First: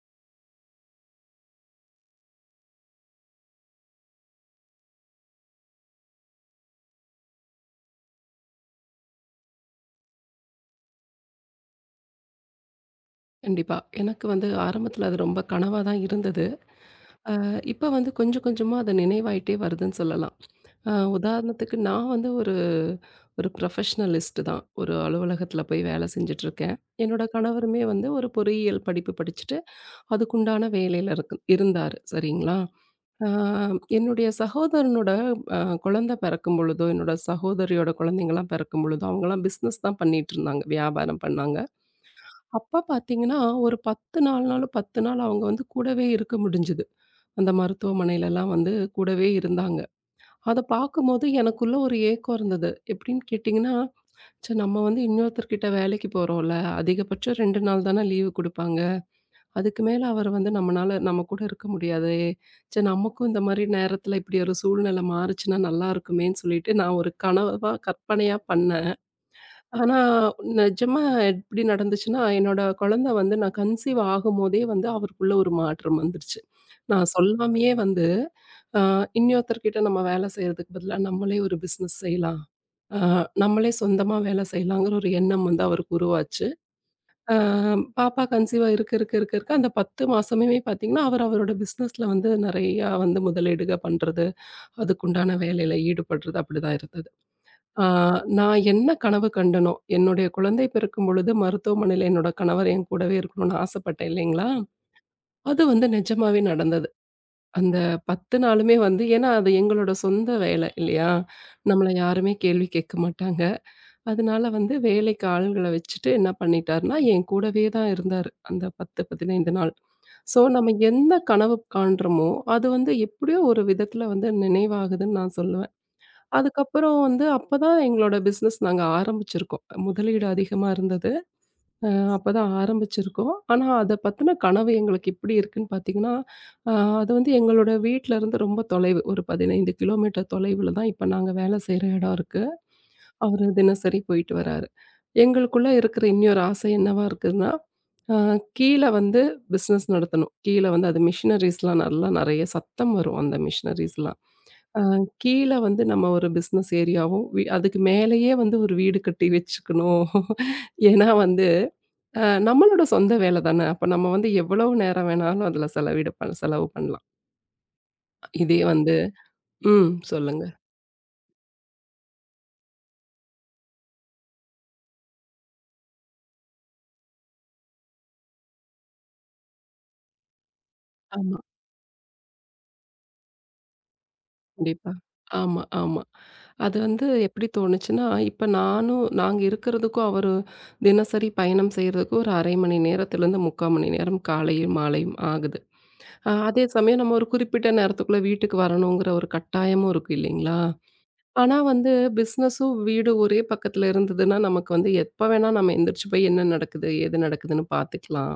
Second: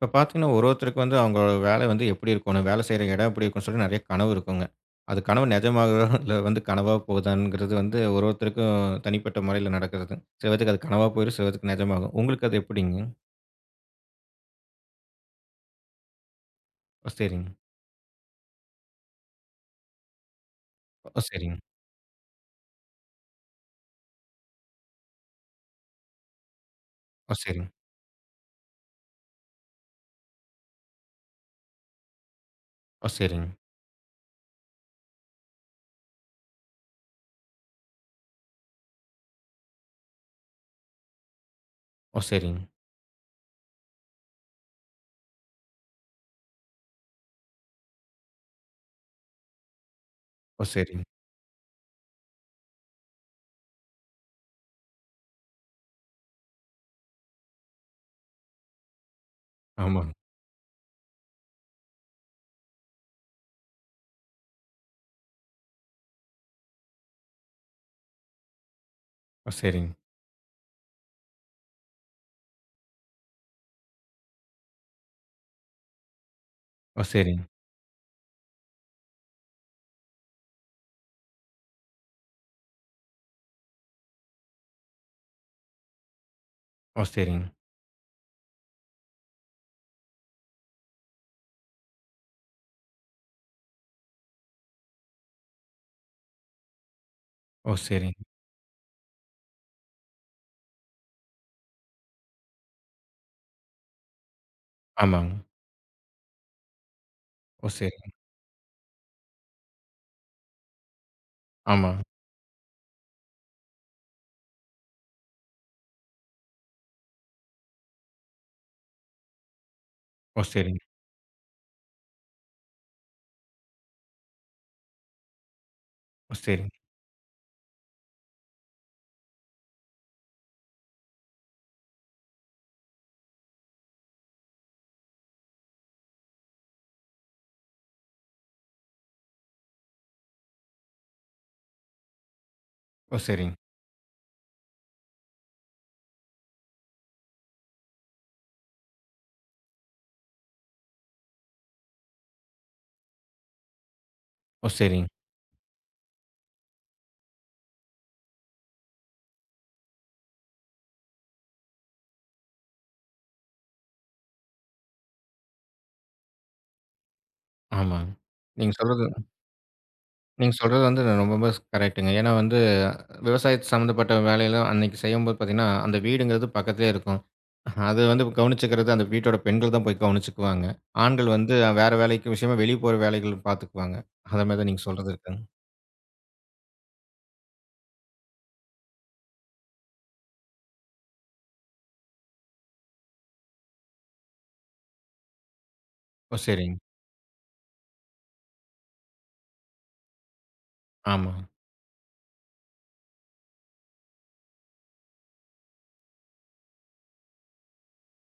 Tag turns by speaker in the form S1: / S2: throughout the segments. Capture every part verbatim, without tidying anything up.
S1: இப்ப பார்த்தீங்கன்னா, ஒரு ஒருத்தருக்கு வந்து அவங்க வேலை வந்து எப்படி இருக்கணும், வேலை செய்ற இடம் எப்படி இருக்கும்ன்னு சொல்லி நெறைய கனவு இருக்குங்க. அது கனவு நிஜமாகவா இல்ல வந்து கனவா போகுதாங்கிறது வந்து ஒரு ஒருத்தருக்கும் தனிப்பட்ட முறையில நடக்கிறது. சில பேத்துக்கு அது கனவா போயிரும், சில பேத்துக்கு நிஜமாகும். உங்களுக்கு அது எப்படிங்க?
S2: கண்டிப்பா. எனக்கு வந்து ஆரம்பத்தில அது ரொம்ப கனவா தான் இருந்தது.
S1: ஓ,
S2: அ
S1: சரிங்க.
S2: இப்ப வந்து கொஞ்சம் கொஞ்சமா அது நினைவாயிட்டே வருதுன்னு சொல்லலாம். அ
S1: ஓ, சரிங்க.
S2: உதாரணத்துக்கு நான் வந்து ஒரு ஒரு ப்ரொஃபஷனலிஸ்ட் தான். ஒரு அலுவலகத்தில போய் வேலை செஞ்சுட்டுருக்கேன். என்னோட
S1: ஓ, சரிங்க.
S2: கணவருமே வந்து ஒரு பொறியியல் படிப்பு படிச்சுட்டு, அதுக்குண்டான வேலையில இருக்கு இருந்தாரு. சரிங்களா?
S1: ஓ,
S2: அ
S1: சரிங்க.
S2: என்னுடைய சகோதரனோட அ குழந்த பிறக்கும் பொழுதோ, என்னோட சகோதரியோட குழந்தைங்கலாம் பிறக்கும் பொழுதோ, அவங்கலாம் பிசினஸ் தான் பண்ணிட்டு இருந்தாங்க. வியாபாரம் பண்ணாங்க.
S1: ஓ, சரிங்க.
S2: அப்பா பார்த்தீங்கன்னா, ஒரு பத்து நாள்னாலும் பத்து நாள் அவங்க வந்து கூடவே இருக்க முடிஞ்சது. அந்த மருத்துவமனையிலலாம் வந்து கூடவே இருந்தாங்க. அத
S1: ஓ, சரிங்க.
S2: பார்க்கும்போது எனக்குள்ள ஒரு ஏக்கம் இருந்தது. எப்படின்னு கேட்டிங்கன்னா, ச்ச நம்ம வந்து இன்னொருத்தர்கிட்ட வேலைக்கு போறோம்ல, அதிகபட்சம் ரெண்டு நாள் தானே லீவு குடுப்பாங்க. அதுக்கு மேல
S1: ஆமாங்க.
S2: அவர் வந்து நம்மனால நம்ம கூட இருக்க முடியாதே! ச்ச நமக்கும் இந்த மாரி நேரத்தில இப்படி ஒரு சூழ்நிலை மாறுச்சுன்னா நல்லாருக்குமேன்னு சொல்லிட்டு நான் ஒரு கனவா கற்பனையா பண்ணேன்.
S1: ஓ, சரிங்க.
S2: ஆனா, நிஜமா எப்படி நடந்துச்சுன்னா, என்னோட குழந்தை வந்து நான் கன்சீவ் ஆகும்போதே வந்து அவருக்குள்ள ஒரு மாற்றம் வந்துருச்சு.
S1: ஓ,
S2: நான்
S1: சரிங்க. ஓ, சரிங்க.
S2: சொல்லாமயே வந்து, அ இன்னொருத்தர்கிட்ட நம்ம வேலை செய்றதுக்கு பதிலா நம்மளே ஒரு பிசினஸ் செய்யலாம். அ நம்மளே சொந்தமா வேலை செய்யலாங்கிற ஒரு எண்ணம் வந்து அவருக்கு உருவாச்சு.
S1: ஓ,
S2: அ பாப்பா கன்சீவா இருக்க, இருக்க, இருக்க, இருக்க அந்த பத்து மாசமுமே பார்த்தீங்கன்னா, அவர் அவரோட பிசினஸ்ல வந்து நெறையா வந்து முதலீடுக பண்றது, அதுக்குண்டான வேலையில ஈடுபடுறது அப்படிதான் இருந்தது. ஆ,
S1: சரிங்க.
S2: நான் என்ன கனவு கண்டனோ, என்னுடைய குழந்தை பிறக்கும்பொழுது மருத்துவமனையில என்னோட கணவர் என் கூடவே இருக்கணும்னு ஆசைப்பட்டேன் இல்லைங்களா?
S1: ஆமாங்க.
S2: அது வந்து நிஜமாவே நடந்தது.
S1: ஓ,
S2: அந்த
S1: சரிங்க.
S2: பத்து நாளுமே வந்து ஏன்னா அது எங்களோட சொந்த வேலை இல்லையா? நம்மள
S1: ஆமாங்க.
S2: யாருமே கேள்வி கேட்க மாட்டாங்க. அதனால வந்து வேலைக்கு ஆள்கள வச்சுட்டு என்ன பண்ணிட்டாருன்னா, என் கூடவே தான் இருந்தாரு. அந்த பத்து, பதினைந்து நாள். ஸோ
S1: ஓ,
S2: நம்ம
S1: சரிங்க.
S2: எந்த கனவு காண்றோமோ, அது வந்து எப்படியோ ஒரு விதத்தில வந்து நினைவாகுதுன்னு நான் சொல்லுவேன்.
S1: ஓ, சரிங்க.
S2: அதுக்கப்புறம் வந்து அப்பதான் எங்களோட பிசினஸ் நாங்க ஆரம்பிச்சிருக்கோம். முதலீடு அதிகமா இருந்தது. அ அப்பதான் ஆரம்பிச்சிருக்கோம். ஆனா அத பத்தின கனவு எங்களுக்கு எப்படி இருக்குன்னு பார்த்தீங்கன்னா, அ அது வந்து எங்களோட வீட்ல இருந்து ரொம்ப தொலைவு. ஒரு பதினைந்து கிலோமீட்டர் தொலைவுல தான் இப்ப நாங்க வேலை செய்ற இடம் இருக்கு.
S1: ஓ,
S2: அவரு
S1: சரிங்க.
S2: தினசரி போயிட்டு வராரு. எங்களுக்குள்ள இருக்கிற இன்னொரு ஆசை என்னவா இருக்குதுன்னா, அ கீழ வந்து பிசினஸ் நடத்தணும். கீழ வந்து அது மிஷினரீஸ்லாம் நல்லா நெறைய சத்தம் வரும் அந்த மிஷினரீஸ்லாம்.
S1: ஓ,
S2: அ
S1: சரிங்க. ஓ, சரிங்க.
S2: கீழ வந்து நம்ம ஒரு பிசினஸ் ஏரியாவும், வி அதுக்கு மேலேயே வந்து ஒரு வீடு கட்டி வச்சுக்கணும். ஏன்னா வந்து அ நம்மளோட சொந்த வேல தானே. அப்ப நம்ம வந்து எவ்வளவு நேரம் வேணாலும் அதுல செலவிடு பண் செலவு பண்ணலாம்.
S1: ஆமாங்க.
S2: இதே
S1: நீங்க
S2: வந்து
S1: சொல்றது
S2: ம். சொல்லுங்க.
S1: நீங்க சொல்றது வந்து ரொம்பவே ஸ் கரெக்ட்டுங்க. ஏன்னா வந்து விவசாயத்து சம்மந்தப்பட்ட வேலையெல்லாம் அன்னைக்கு செய்யும்போது பார்த்தீங்கன்னா, அந்த வீடுங்கிறது பக்கத்திலேயே இருக்கும். அது வந்து கவனிச்சுக்கிறது அந்த வீட்டோட பெண்கள் தான் போய் கவனிச்சுக்குவாங்க. ஆண்கள்
S2: ஆமா.
S1: வந்து வேற வேலைக்கு விஷயமா வெளிய போற வேலைகள் பார்த்துக்குவாங்க. அத மாரி தான் நீங்க
S2: கண்டிப்பா.
S1: சொல்றது இருக்குங்க.
S2: ஆமா, ஆமா. அது வந்து எப்படி தோணுச்சுன்னா, இப்ப நானும் நாங்க இருக்கிறதுக்கும், அவரு தினசரி பயணம் செய்றதுக்கும் ஒரு அரை மணி நேரத்திலருந்து முக்கால் மணி நேரம் காலையும், மாலையும் ஆகுது. அ
S1: ஓ,
S2: அதே
S1: சரிங்க.
S2: சமயம் நம்ம ஒரு குறிப்பிட்ட நேரத்துக்குள்ள வீட்டுக்கு வரணுங்கிற ஒரு கட்டாயமும் இருக்கு இல்லைங்களா?
S1: ஆமா.
S2: ஆனா வந்து பிசினஸும் வீடும் ஒரே பக்கத்துல இருந்ததுன்னா, நமக்கு வந்து எப்ப வேணா நம்ம எந்திரிச்சு போய் என்ன நடக்குது? ஏது நடக்குதுன்னு பார்த்துக்கலாம்.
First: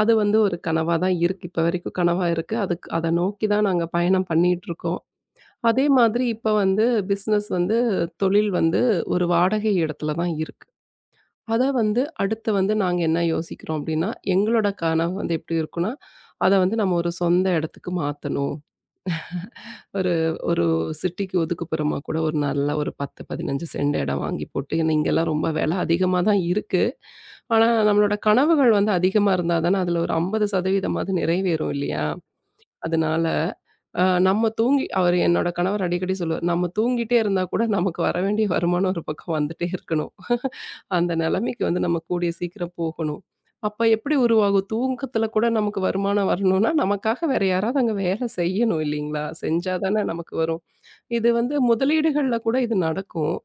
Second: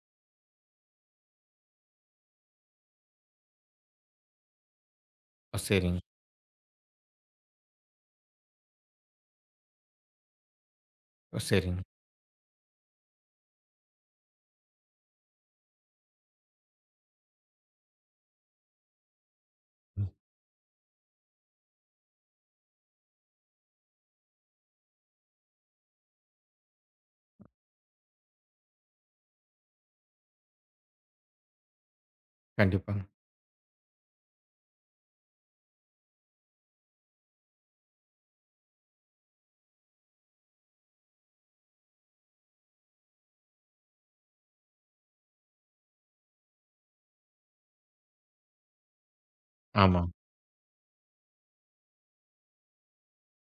S2: அது வந்து ஒரு கனவா தான் இருக்கு. இப்ப வரைக்கும் கனவா இருக்கு. அதுக்கு அத நோக்கி தான் நாங்க பயணம் பண்ணிட்டுருக்கோம்.
S1: ஓ,
S2: அதே
S1: சரிங்க.
S2: மாதிரி இப்ப வந்து பிசினஸ் வந்து தொழில் வந்து ஒரு வாடகை இடத்துல தான் இருக்கு.
S1: ஓ,
S2: அத
S1: சரிங்க.
S2: வந்து அடுத்து வந்து நாங்க என்ன யோசிக்கிறோம் அப்டின்னா, எங்களோட கனவு வந்து எப்டி இருக்குன்னா, அத வந்து நம்ம ஒரு சொந்த இடத்துக்கு மாத்தணும்.
S1: ம்.
S2: ஒரு ஒரு சிட்டிக்கு ஒதுக்குப்புறமா கூட ஒரு நல்ல ஒரு பத்து, பதினைஞ்சு சென்ட் இடம் வாங்கி போட்டு, இங்கலாம் ரொம்ப விலை அதிகமா தான் இருக்கு. ஆனா, நம்மளோட கனவுகள் வந்து அதிகமா இருந்தா தானே, அதில ஒரு ஐம்பது சதவீதம் மாவது நிறைவேறும் இல்லையா?
S1: கண்டிப்பாங்க.
S2: அதனால அ நம்ம தூங்கி அவரு என்னோட கணவர் அடிக்கடி சொல்லுவாரு, "நம்ம தூங்கிட்டே இருந்தா கூட நமக்கு வர வேண்டிய வருமானம் ஒரு பக்கம் வந்துட்டே இருக்கணும். அந்த நிலைமைக்கு வந்து நம்ம கூடிய சீக்கிரம் போகணும்." அப்ப எப்படி உருவாகும்? தூக்கத்துல கூட நமக்கு வருமானம் வரணும்னா, நமக்காக வேற யாராவது அங்க வேலை செய்யணும் இல்லைங்களா? செஞ்சா தானே
S1: ஆமா.
S2: நமக்கு வரும். இது வந்து முதலீடுகள்ல கூட இது நடக்கும்.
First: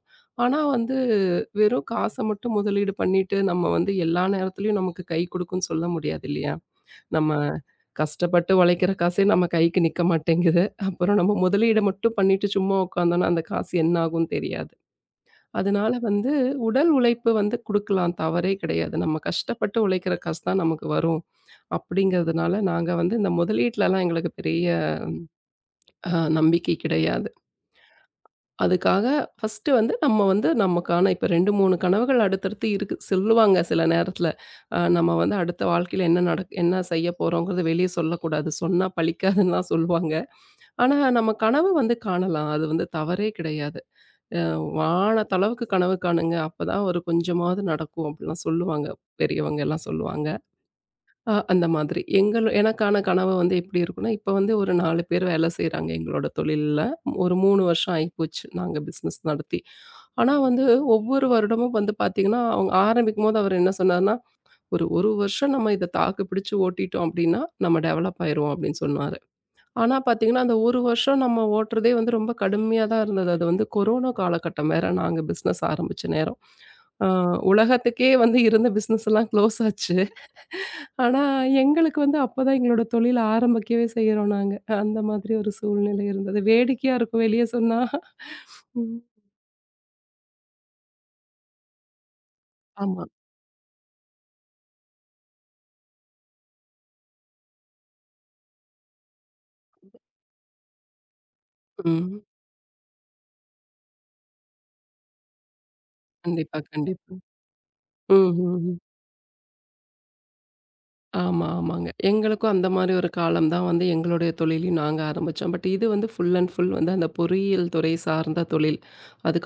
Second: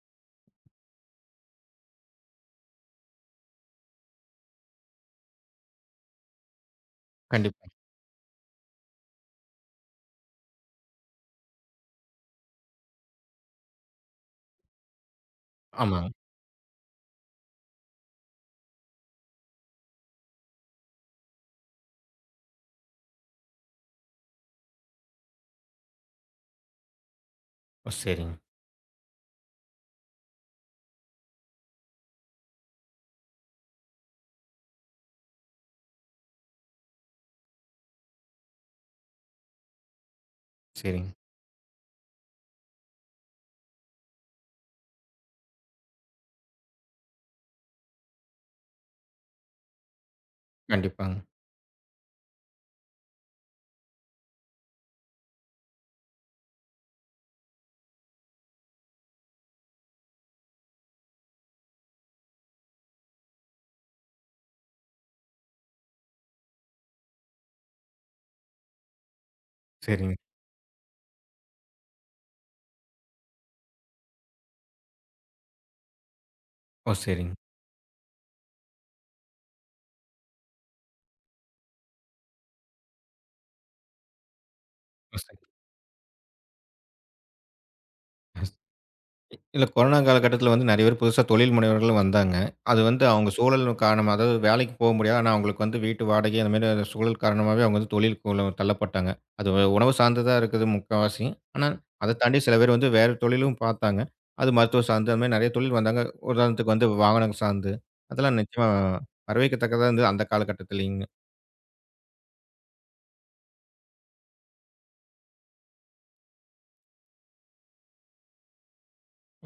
S2: ஆனா வந்து வெறும் காச மட்டும் முதலீடு பண்ணிட்டு, நம்ம வந்து எல்லா நேரத்துலயும் நமக்கு கை குடுக்கும்ன்னு சொல்ல முடியாது இல்லையா? நம்ம
S1: கண்டிப்பா.
S2: கஷ்டப்பட்டு உழைக்கிற காசே நம்ம கைக்கு நிக்க மாட்டேங்குது. அப்புறம் நம்ம முதலீட மட்டும் பண்ணிட்டு சும்மா உட்காந்தோம்னா, அந்த காசு என்ன ஆகும்னு தெரியாது. அதனால
S1: ஆமாங்க.
S2: வந்து உடல் உழைப்பு வந்து குடுக்கலாம். தவறே கிடையாது. நம்ம கஷ்டப்பட்டு உழைக்கிற காசு தான் நமக்கு வரும். அப்படிங்கிறதுனால நாங்க வந்து இந்த முதலீட்லலாம் எங்களுக்கு பெரிய அ நம்பிக்கை கிடையாது.
S1: ஓ, சரிங்க.
S2: அதுக்காக ஃபர்ஸ்ட்டு வந்து நம்ம வந்து நமக்கான இப்ப ரெண்டு, மூணு கனவுகள் அடுத்தடுத்து இருக்கு சொல்லுவாங்க சில நேரத்தில. அ நம்ம வந்து அடுத்த வாழ்க்கையில என்ன நடக் என்ன செய்ய போறோங்கிறத வெளிய சொல்லக்கூடாது. சொன்னா பலிக்காதுன்னுலாம் சொல்லுவாங்க. ஆனா,
S1: சரிங்க.
S2: நம்ம கனவு வந்து காணலாம். அது வந்து தவறே கிடையாது. அ வான தளவுக்கு கனவு காணுங்க. அப்பதான் ஒரு கொஞ்சமாவது நடக்கும் அப்படிலாம் சொல்லுவாங்க. பெரியவங்க எல்லாம் சொல்லுவாங்க.
S1: கண்டிப்பாங்க.
S2: அ அந்த மாதிரி. எங்கள் எனக்கான கனவு வந்து எப்படி இருக்கும்னா, இப்ப வந்து ஒரு நாலு பேர் வேலை செய்றாங்க எங்களோட தொழில்ல. ஒரு மூணு வருஷம் ஆயிப்போச்சு நாங்க பிசினஸ் நடத்தி. ஆனா வந்து ஒவ்வொரு வருடமும் வந்து பார்த்தீங்கன்னா, அவங்க ஆரம்பிக்கும்போது அவர் என்ன சொன்னாருன்னா, "ஒரு 1 வருஷம் நம்ம இத தாக்கு பிடிச்சு ஓட்டிட்டோம் அப்படின்னா, நம்ம டெவலப் ஆயிருவோம்." அப்படின்னு சொன்னாரு. ஆனா
S1: சரிங்க.
S2: பார்த்தீங்கன்னா, அந்த ஒரு வருஷம் நம்ம ஓட்டுறதே வந்து ரொம்ப கடுமையா தான் இருந்தது. அது வந்து கொரோனா காலகட்டம் வேற நாங்க பிசினஸ் ஆரம்பிச்ச நேரம்.
S1: ஓ,
S2: அ
S1: சரிங்க.
S2: உலகத்துக்கே வந்து இருந்த பிசினஸ் எல்லாம் க்ளோஸ் ஆச்சு. ஆனா, எங்களுக்கு வந்து அப்பதான் எங்களோட தொழில் ஆரம்பிக்கவே செய்றோம் நாங்க. அந்த
S1: ஓ,
S2: மாதிரி
S1: சரிங்க.
S2: ஒரு சூழ்நிலை இருந்தது. வேடிக்கையா இருக்கும் வெளிய சொன்னா. ம்.
S1: இல்ல கொரோனா காலகட்டத்தில வந்து நெறைய பேர் புதுசா தொழில் முனைவர்களும் வந்தாங்க. அது வந்து
S2: ஆமா.
S1: அவங்க சூழல் காரணமா, அதாவது வேலைக்கு போ முடியாது. ஆனா அவங்களுக்கு வந்து வீட்டு வாடகை அந்த மாரி சூழல் காரணமாவே அவங்க வந்து தொழிலுக்குள்ள தள்ளப்பட்டாங்க. அது உ- உணவு சார்ந்ததா இருக்குது முக்காவாசி. ஆனா அத
S2: ம்.
S1: தாண்டி சில பேர் வந்து வேற தொழிலும் பார்த்தாங்க. அது மருத்துவம் சார்ந்து அந்த மாரி நெறைய தொழில் வந்தாங்க.
S2: கண்டிப்பா,
S1: உதாரணத்துக்கு வந்து
S2: கண்டிப்பா.
S1: வாகனம் சார்ந்து.
S2: ம், ம்,
S1: அதெல்லாம் நிச்சயமா
S2: ம்.
S1: வரவேற்கத்தக்கதா இருந்தது அந்த காலகட்டத்திலங்க.
S2: ஆமா, ஆமாங்க. எங்களுக்கும் அந்த மாரி ஒரு காலம் தான் வந்து எங்களுடைய தொழிலையும் நாங்க ஆரம்பிச்சோம். பட் இது வந்து ஃபுல் அண்ட் ஃபுல் வந்து அந்த பொறியியல் துறை சார்ந்த தொழில்.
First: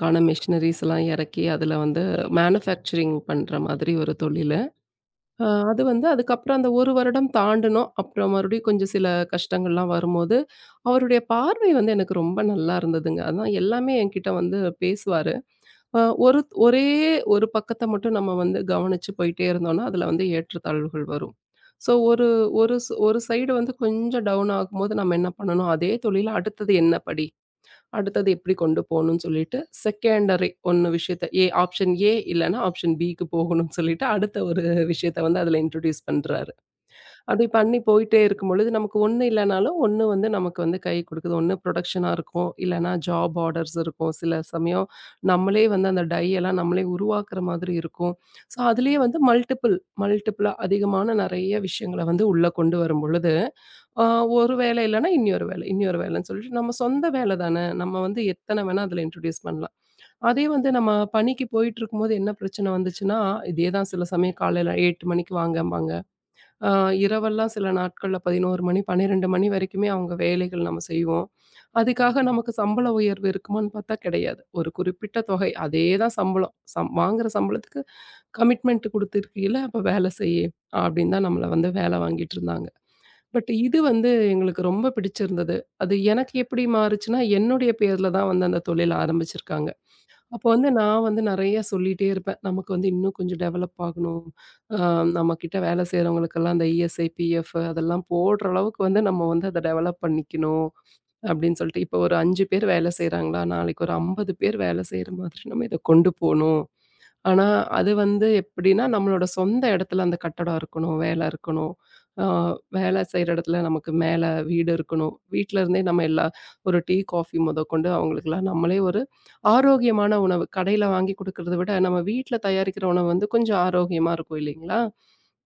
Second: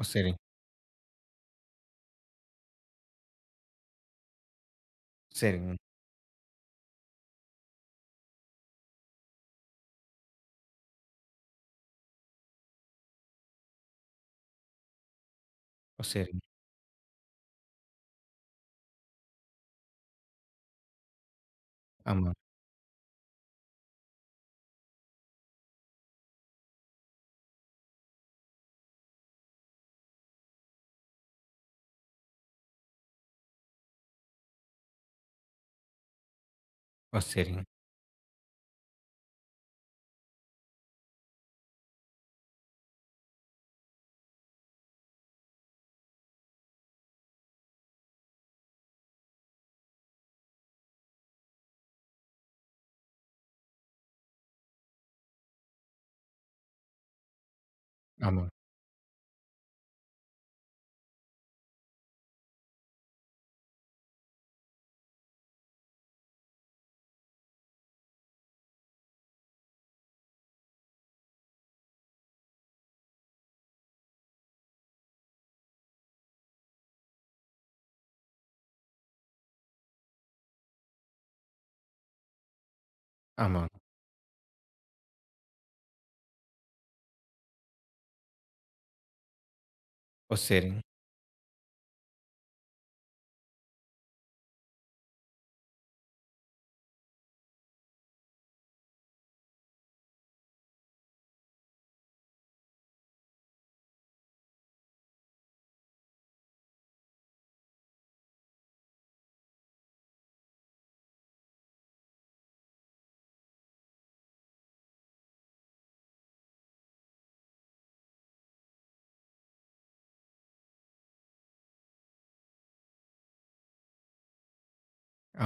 S1: ஓ, சரிங்க.
S2: மெஷினரீஸ்லாம் இறக்கி, அதில வந்து மேனுஃபேக்சரிங் பண்ற மாதிரி ஒரு தொழில். அ
S1: சரிங்க.
S2: அது வந்து அதுக்கப்புறம் அந்த ஒரு வருடம் தாண்டுனோம். அப்புறம் மறுபடியும் கொஞ்சம் சில கஷ்டங்கள்லாம் வரும்போது, அவருடைய பார்வை வந்து எனக்கு ரொம்ப நல்லா இருந்ததுங்க. அதான் எல்லாமே என்கிட்ட வந்து பேசுவாரு. அ
S1: ஓ,
S2: ஒரு
S1: சரிங்க.
S2: ஒரே ஒரு பக்கத்த மட்டும் நம்ம வந்து கவனிச்சு போயிட்டே இருந்தோம்னா, அதுல வந்து ஏற்றத்தாழ்வுகள் வரும். ஸோ ஒரு
S1: ஆமா.
S2: ஒரு ஸ் ஒரு சைடு வந்து கொஞ்சம் டவுன் ஆகும்போது நம்ம என்ன பண்ணணும்? அதே தொழில்ல அடுத்தது என்ன படி? அடுத்தது எப்படி கொண்டு போணும்னு சொல்லிட்டு, செகண்டரி ஒண்ணு விஷயத்த ஏ ஆப்ஷன் ஏ இல்லன்னா ஆப்ஷன் பிக்கு போகணும்னு சொல்லிட்டு, அடுத்த ஒரு விஷயத்த வந்து அதுல இன்ட்ரோடியூஸ் பண்றாரு.
S1: ஓ,
S2: அப்படி
S1: சரிங்க.
S2: பண்ணி போயிட்டே இருக்கும்பொழுது, நமக்கு ஒண்ணு இல்லனாலும், ஒண்ணு வந்து நமக்கு வந்து கை குடுக்குது. ஒண்ணு புரொடக்ஷனா இருக்கும். இல்லன்னா ஜாப் ஆர்டர்ஸ் இருக்கும். சில சமயம் நம்மளே வந்து அந்த டை எல்லாம் நம்மளே உருவாக்குற மாதிரி இருக்கும். ஸோ, அதுலயே வந்து மல்டிபிள் மல்டிபிளா அதிகமான நெறைய விஷயங்கள வந்து உள்ள கொண்டு வரும்பொழுது ஆ ஒரு வேலை இல்லன்னா, இன்னொரு வேலை, இன்னொரு வேலைன்னு சொல்லிட்டு நம்ம சொந்த வேலை தான. நம்ம வந்து
S1: ஆமா.
S2: எத்தன வேணா அதில இன்ட்ரோடியூஸ் பண்ணலாம். அதே வந்து நம்ம பணிக்கு போயிட்டுருக்கும்போது என்ன பிரச்சனை வந்துச்சுன்னா, இதே தான் சில சமயம் காலையில எட்டு மணிக்கு வாங்கம்பாங்க. ஆ இரவெல்லாம் சில நாட்கள்ல பதினொன்னு மணி, பன்னிரண்டு மணி வரைக்குமே அவங்க வேலைகள் நம்ம செய்வோம். அதுக்காக நமக்கு சம்பள உயர்வு இருக்குமான்னு பார்த்தா கிடையாது. ஒரு குறிப்பிட்ட தொகை, அதே தான் சம்பளம். சம் வாங்குற சம்பளத்துக்கு கமிட்மெண்ட் குடுத்துருக்கீல, அப்ப வேலை செய்யி, அப்படின்னு தான் நம்மள வந்து வேலை வாங்கிட்டுருந்தாங்க. பட்
S1: ஆமா.
S2: இது வந்து எங்களுக்கு ரொம்ப பிடிச்சிருந்தது. அது எனக்கு எப்படி மாறுச்சுன்னா, என்னுடைய பேர்ல தான் வந்து அந்த தொழில் ஆரம்பிச்சிருக்காங்க.
S1: ஓ,
S2: அப்போ வந்து
S1: சரிங்க.
S2: நான் வந்து நெறைய சொல்லிட்டே இருப்பேன். நமக்கு வந்து இன்னும் கொஞ்சம் டெவலப் ஆகணும். அ நம்மகிட்ட வேலை செய்றவங்களுக்கெல்லாம் அந்த இஎஸ்ஐ, பிஎஃப் அதெல்லாம் போடுற அளவுக்கு வந்து நம்ம வந்து அத டெவலப் பண்ணிக்கணும் அப்படின்னு சொல்லிட்டு, இப்போ ஒரு அஞ்சு பேர் வேலை செய்றாங்களா, நாளைக்கு ஒரு ஐம்பது பேர் வேலை செய்ற மாதிரி நம்ம இத கொண்டு போணும். ஆனா, அது வந்து எப்படின்னா, நம்மளோட சொந்த இடத்துல அந்த கட்டடம் இருக்கணும், வேலை இருக்கணும். ஆ வேலை செய்ற இடத்துல நமக்கு மேல வீடு இருக்கணும். வீட்ல இருந்தே நம்ம எல்லா ஒரு டீ, காஃபி முதற்கொண்டு அவங்களுக்கெல்லாம் நம்மளே ஒரு ஆரோக்கியமான உணவு கடையில வாங்கி குடுக்கறத விட, நம்ம வீட்ல தயாரிக்கிற உணவு வந்து கொஞ்சம் ஆரோக்கியமா இருக்கும் இல்லைங்களா?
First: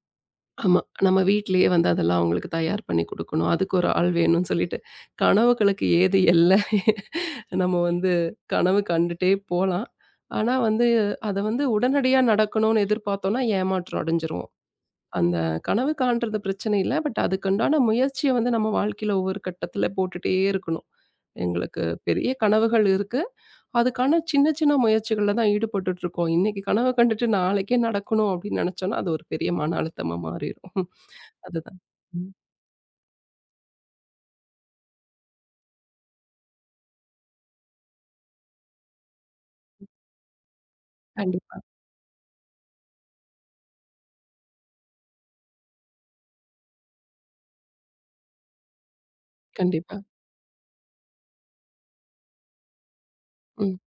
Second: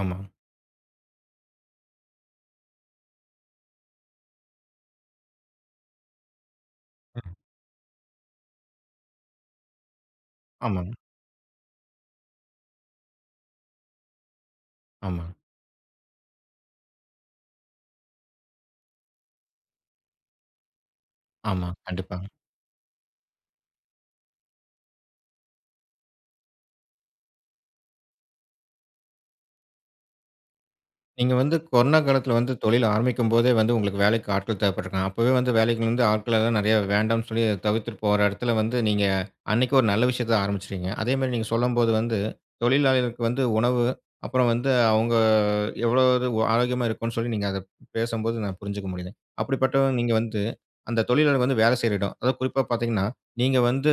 S1: ஆமா.
S2: ஆமா. நம்ம வீட்லயே வந்து அதெல்லாம் அவங்களுக்கு தயார் பண்ணி குடுக்கணும். அதுக்கு ஒரு ஆள் வேணும்னு சொல்லிட்டு, கனவுகளுக்கு ஏது எல்ல. நம்ம வந்து கனவு கண்டுட்டே போலாம். ஆனா வந்து,
S1: ஆமாங்க.
S2: அத வந்து உடனடியா நடக்கணும்னு எதிர்பார்த்தோம்னா, ஏமாற்றம் அடைஞ்சிருவோம்.
S1: ஆமா.
S2: அந்த கனவு காண்றது பிரச்சனை இல்ல. பட் அதுக்குண்டான முயற்சிய வந்து நம்ம வாழ்க்கையில ஒவ்வொரு கட்டத்துல போட்டுட்டே இருக்கணும்.
S1: ஆமா.
S2: எங்களுக்கு
S1: கண்டிப்பா.
S2: பெரிய கனவுகள் இருக்கு. அதுக்கான சின்ன சின்ன முயற்சிகள்ல தான் ஈடுபட்டுட்டு இருக்கோம். இன்னைக்கு கனவு கண்டுட்டு நாளைக்கே நடக்கணும் அப்படின்னு நெனச்சோம்னா, அது ஒரு பெரிய மன அழுத்தமா மாறிரும்.
S1: நீங்க வந்து
S2: அதுதான்.
S1: கொரோனா
S2: ம்.
S1: காலத்தில வந்து தொழில் ஆரம்பிக்கும்போதே வந்து உங்களுக்கு வேலைக்கு ஆட்கள் தேவைப்பட்டுருக்காங்க. அப்பவே வந்து வேலைக்கு வந்து ஆட்கள் எல்லாம் நெறைய வேண்டாம்னு சொல்லி தவிர்த்துட்டு போற இடத்துல வந்து நீங்க அன்னைக்கு ஒரு நல்ல விஷயத்த ஆரம்பிச்சுட்டீங்க. அதேமாரி நீங்க
S2: கண்டிப்பா,
S1: சொல்லும்போது வந்து தொழிலாளிகளுக்கு வந்து உணவு, அப்புறம் வந்து அவங்க எவ்வளோ ஒரு ஆரோக்கியமா இருக்கும்னு சொல்லி நீங்க அத பேசும்போது நான் புரிஞ்சுக்க முடியுது. அப்படிப்பட்ட
S2: கண்டிப்பா.
S1: நீங்க வந்து அந்த தொழிலாளர் வந்து வேலை செய்ற இடம், அதுவும் குறிப்பா பார்த்தீங்கன்னா, நீங்க
S2: ம்,
S1: வந்து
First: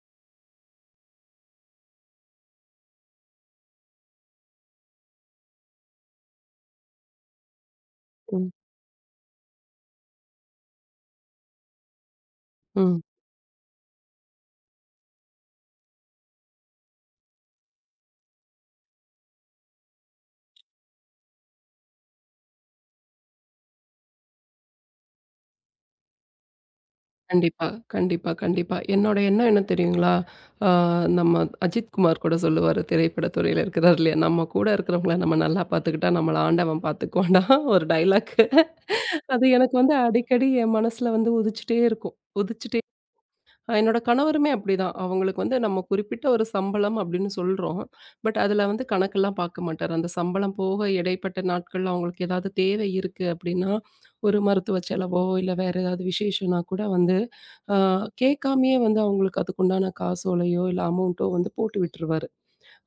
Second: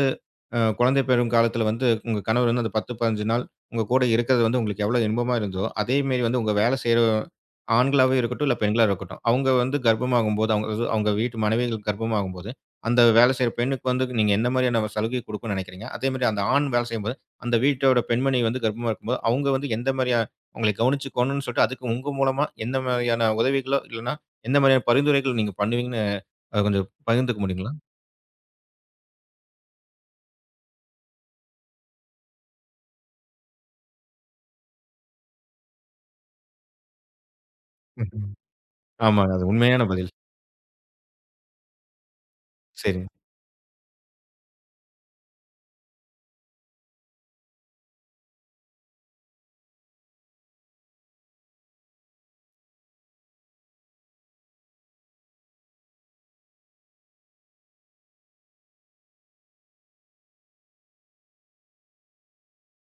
S1: அ குழந்தை பெறும் காலத்தில வந்து உங்க கணவர் வந்து அந்த பத்து, பதினைந்து நாள் உங்க கூட இருக்கிறது வந்து உங்களுக்கு எவ்வளோ இன்பமா இருந்ததோ, அதே மாரி வந்து உங்க வேலை செய்ற ஆண்களாவே இருக்கட்டும்,
S2: ம்,
S1: இல்ல பெண்களா இருக்கட்டும், அவங்க வந்து கர்ப்பமாகும்போது, அவங்க அது அவங்க வீட்டு மனைவிகள் கர்ப்பமாகும்போது,
S2: ம்.
S1: அந்த வேலை செய்ற பெண்ணுக்கு வந்து நீங்க என்ன மாரியான சலுகை குடுக்கணும்னு நினைக்கிறீங்க? அதே மாரி அந்த ஆண் வேலை செய்யும்போது, அந்த வீட்டோட பெண்மணி வந்து கர்ப்பமா இருக்கும்போது, அவங்க வந்து எந்த மாரியா உங்களை கவனிச்சுக்கோணும்னு சொல்லிட்டு, அதுக்கு உங்க மூலமா எந்த மாதிரியான உதவிகளோ, இல்லன்னா எந்த மாதிரியான பரிந்துரைகள் நீங்க பண்ணுவீங்கன்னு அத கொஞ்சம் பகிர்ந்துக்க
S2: கண்டிப்பா,
S1: முடியுங்களா?
S2: கண்டிப்பா, கண்டிப்பா. என்னோட எண்ணம் என்ன தெரியுங்களா? ஆ நம்ம அஜித் குமார் கூட சொல்லுவாரு, திரைப்பட துறையில இருக்கிறார் இல்லையா? "நம்ம கூட இருக்கிறவங்கள நம்ம நல்லா பார்த்துக்கிட்டா, நம்மள ஆண்டவன் பார்த்துக்குவான்டா" ஒரு
S1: ம்ஹ்ம்.
S2: டயலாக்.
S1: ஆமாங்க.
S2: அது
S1: அது
S2: எனக்கு
S1: உண்மையான
S2: வந்து
S1: பதில்.
S2: அடிக்கடி என் மனசுல வந்து உதிச்சுட்டே இருக்கும். உதிச்சுட்டே
S1: சரிங்க.
S2: அ என்னோட கணவருமே அப்படிதான். அவங்களுக்கு வந்து நம்ம குறிப்பிட்ட ஒரு சம்பளம் அப்படின்னு சொல்றோம். பட் அதுல வந்து கணக்கெல்லாம் பார்க்க மாட்டாரு. அந்த சம்பளம் போக இடைப்பட்ட நாட்கள்ல அவங்களுக்கு ஏதாவது தேவை இருக்கு அப்படின்னா, ஒரு மருத்துவ செலவோ, இல்ல வேற ஏதாவது விசேஷம்னா கூட வந்து அ கேட்காமயே வந்து அவங்களுக்கு அதுக்குண்டான காசோலையோ, இல்ல அமௌண்ட்டோ வந்து போட்டு விட்டுருவாரு.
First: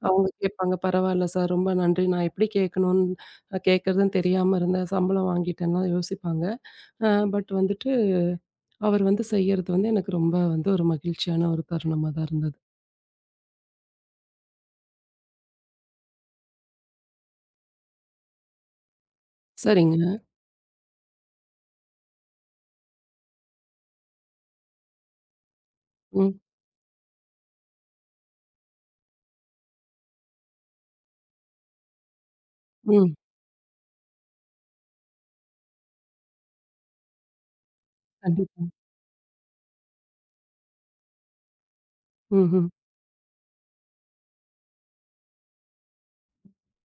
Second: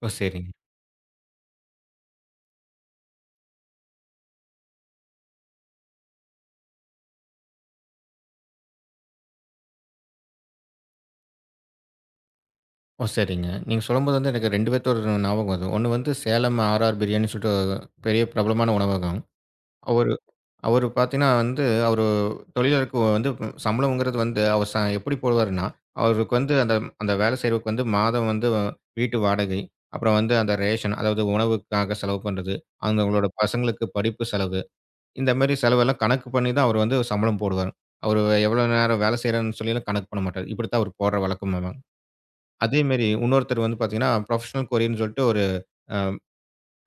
S1: ஓ,
S2: அவங்க
S1: சரிங்க.
S2: கேட்பாங்க, "பரவாயில்ல சார், ரொம்ப நன்றி. நான் எப்படி கேட்கணும்னு கேட்கறதுன்னு தெரியாம இருந்தேன். சம்பளம் வாங்கிட்டேன்லாம்" யோசிப்பாங்க. அ பட் வந்துட்டு அவர் வந்து செய்யறது வந்து எனக்கு ரொம்ப வந்து ஒரு மகிழ்ச்சியான ஒரு தருணமா தான் இருந்தது.
S1: ஓ, சரிங்க. நீங்க சொல்லும்போது வந்து எனக்கு ரெண்டு பேத்தோட ஞாபகம் வருது. ஒண்ணு வந்து சேலம் ஆர்.ஆர் பிரியாணின்னு சொல்லிட்டு பெரிய பிரபலமான உணவகம்.
S2: சரிங்க.
S1: அவரு அவரு பார்த்தீங்கன்னா வந்து, அவரு தொழிலாளருக்கு வந்து சம்பளம்ங்கிறது வந்து அவர் ச எப்படி போடுவாருன்னா,
S2: ம்,
S1: அவருக்கு வந்து அந்த அந்த வேலை செய்றவருக்கு வந்து மாதம் வந்து வீட்டு வாடகை, அப்புறம் வந்து அந்த ரேஷன், அதாவது உணவுக்காக செலவு பண்றது,
S2: ம்.
S1: அவங்களோட பசங்களுக்கு படிப்பு செலவு, இந்த மாரி செலவெல்லாம் கணக்கு பண்ணி தான் அவர் வந்து சம்பளம் போடுவாரு. அவரு எவ்வளோ
S2: கண்டிப்பா.
S1: நேரம் வேலை செய்றாருன்னு சொல்லிலாம் கணக்கு பண்ண மாட்டாரு. இப்படித்தான் அவர் போடுற வழக்கமாவாம்.
S2: ம்ஹ்ம்.
S1: அதே மாரி இன்னொருத்தர் வந்து பார்த்தீங்கன்னா, ப்ரொஃபஷனல் கொரியர்ன்னு சொல்லிட்டு ஒரு அ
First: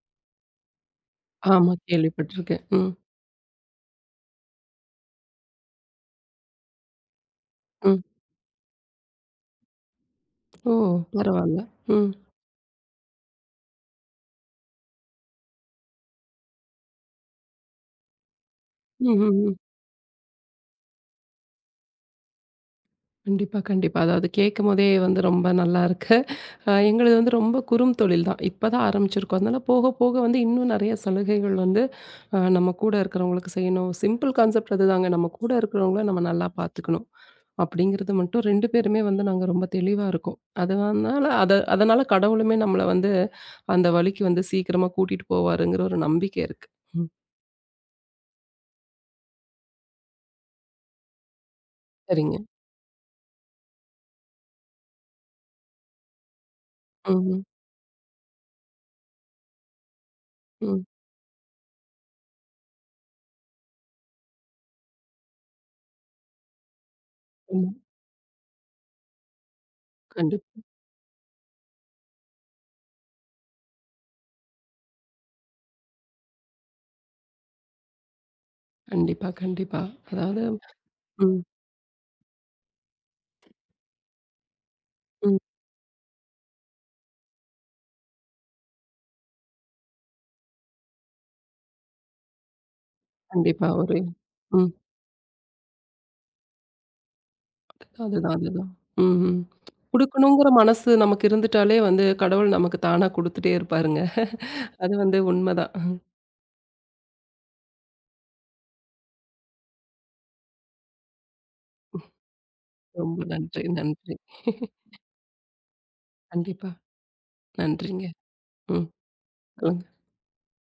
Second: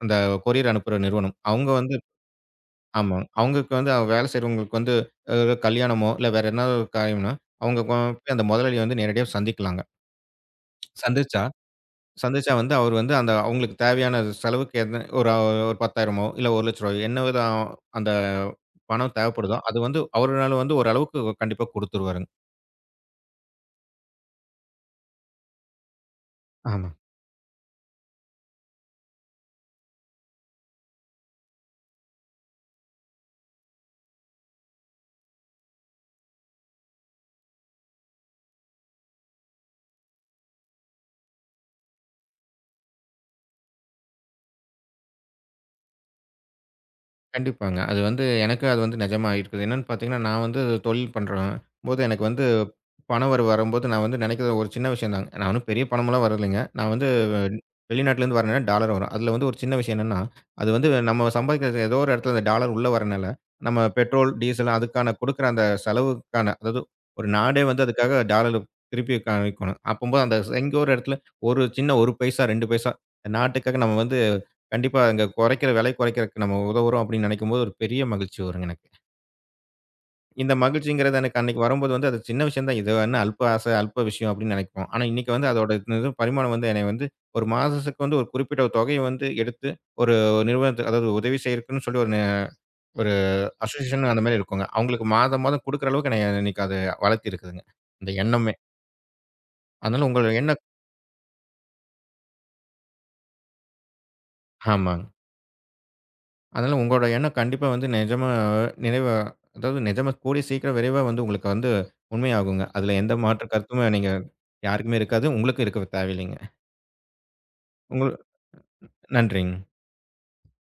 S1: அந்த கொரியர் அனுப்புற நிறுவனம். அவங்க
S2: ஆமா
S1: வந்து
S2: கேள்விப்பட்டுருக்கேன். ம்,
S1: ஆமா. அவங்களுக்கு வந்து அவ வேலை செய்றவங்களுக்கு வந்து அ கல்யாணமோ, இல்ல வேற என்ன ஒரு காரியம்னா, அவங்க கொ
S2: ம்.
S1: போய் அந்த முதலாளிய வந்து நேரடியா சந்திக்கலாங்க.
S2: ஓ!
S1: சந்திச்சா
S2: பரவால்ல. ம்.
S1: சந்திச்சா வந்து அவர் வந்து அந்த அவங்களுக்கு தேவையான செலவுக்கு என்ன ஒரு ஒரு பத்தாயிரம் இல்ல ஒரு லட்சம் ரூபாய் என்ன வித அந்த பணம்
S2: ம்ஹ்ம்.
S1: தேவைப்படுதோ, அது வந்து அவருனால வந்து ஓரளவுக்கு கண்டிப்பா குடுத்துருவாருங்க.
S2: கண்டிப்பா, கண்டிப்பா. அதாவது கேட்கும்போதே வந்து ரொம்ப நல்லா இருக்கு. அ
S1: ஆமா.
S2: எங்களுது வந்து ரொம்ப குறும் தொழில் தான். இப்ப தான் ஆரம்பிச்சிருக்கோம். அதனால போக போக வந்து இன்னும் நெறைய சலுகைகள் வந்து அ நம்ம கூட இருக்கிறவங்களுக்கு செய்யணும். சிம்பிள் கான்செப்ட் அதுதாங்க. நம்ம கூட இருக்கிறவங்கள நம்ம நல்லா பார்த்துக்கணும். அப்படிங்கிறது மட்டும் ரெண்டு பேருமே வந்து நாங்க ரொம்ப தெளிவா இருக்கோம். அதனால அத அதனால கடவுளுமே நம்மள வந்து அந்த வழிக்கு வந்து சீக்கிரமா கூட்டிட்டு போவாருங்கிற ஒரு நம்பிக்கை இருக்கு. ம்.
S1: கண்டிப்பாங்க. அது வந்து எனக்கு அது வந்து நிஜமா இருக்குது. என்னன்னு பார்த்தீங்கன்னா, நான் வந்து தொழில் பண்றேன் போது எனக்கு
S2: சரிங்க.
S1: வந்து பண வரவு வரும்போது நான் வந்து நினைக்கிறது ஒரு சின்ன விஷயம் தாங்க. நான் ஒண்ணும் பெரிய பணமெல்லாம் வரலைங்க. நான் வந்து
S2: ம். ம்.
S1: வெளிநாட்டிலேருந்து வரேன்னா டாலர் வரும். அதில வந்து ஒரு சின்ன விஷயம் என்னன்னா, அது
S2: ம்.
S1: வந்து நம்ம சம்பாதிக்கிற ஏதோ ஒரு இடத்துல அந்த டாலர் உள்ள வரனால, நம்ம பெட்ரோல், டீசல் அதுக்கான குடுக்குற அந்த செலவுக்கான, அதாவது ஒரு நாடே
S2: ம்.
S1: வந்து அதுக்காக டாலர் திருப்பி காணிக்கணும். அப்பம்போது அந்த
S2: கண்டிப்
S1: எங்கேயோ ஒரு இடத்துல ஒரு சின்ன ஒரு பைசா, ரெண்டு பைசா நாட்டுக்காக நம்ம வந்து கண்டிப்பா. அங்க குறைக்கிற விலை குறைக்கிறதுக்கு நம்ம உதவுறோம் அப்படின்னு நினைக்கும்போது, ஒரு பெரிய மகிழ்ச்சி வருங்க எனக்கு.
S2: கண்டிப்பா, கண்டிப்பா. அதாவது
S1: இந்த மகிழ்ச்சிங்கிறது எனக்கு
S2: ம்.
S1: அன்னைக்கு வரும்போது வந்து, அது சின்ன விஷயம் தான். இது என்ன அல்ப ஆசை, அல்ப விஷயம் அப்படின்னு நினைப்போம். ஆனா இன்னைக்கு
S2: ம்.
S1: வந்து அதோட இது பரிமாணம் வந்து என்னைய வந்து ஒரு மாசத்துக்கு வந்து ஒரு குறிப்பிட்ட ஒரு தொகையை வந்து எடுத்து, ஒரு நிறுவனத்துக்கு அதாவது உதவி செய்யறக்குன்னு சொல்லி ஒரு நி- ஒரு
S2: கண்டிப்பா. ஒரு
S1: அசோசியேஷன் அந்த மாரி இருக்குங்க.
S2: ம்.
S1: அவங்களுக்கு மாதம் மாதம் குடுக்குற அளவுக்கு என்னைய இன்னைக்கு அது வளர்த்திருக்குதுங்க. இந்த
S2: அதுதான்,
S1: எண்ணமே.
S2: அதுதான். ம். ம்.
S1: அதனால உங்களோட
S2: குடுக்கணுங்கிற
S1: எண்ணம்
S2: மனசு நமக்கு இருந்துட்டாலே வந்து கடவுள் நமக்கு தானா குடுத்துட்டே இருப்பாருங்க. அது
S1: ஆமாங்க.
S2: வந்து உண்மதான்.
S1: அதனால உங்களோட எண்ணம் கண்டிப்பா வந்து நிஜமா, நிறைவா, அதாவது நிஜமா கூடிய சீக்கிரம் விரைவா வந்து உங்களுக்கு வந்து உண்மையாகுங்க. அதுல எந்த
S2: ரொம்ப
S1: மாற்று
S2: நன்றி,
S1: கருத்துமே நீங்க
S2: நன்றி.
S1: யாருக்குமே இருக்காது. உங்களுக்கும் இருக்க தேவையில்லைங்க.
S2: கண்டிப்பா. நன்றிங்க.
S1: உங்களு
S2: ம்.
S1: நன்றிங்க.
S2: சொல்லுங்க.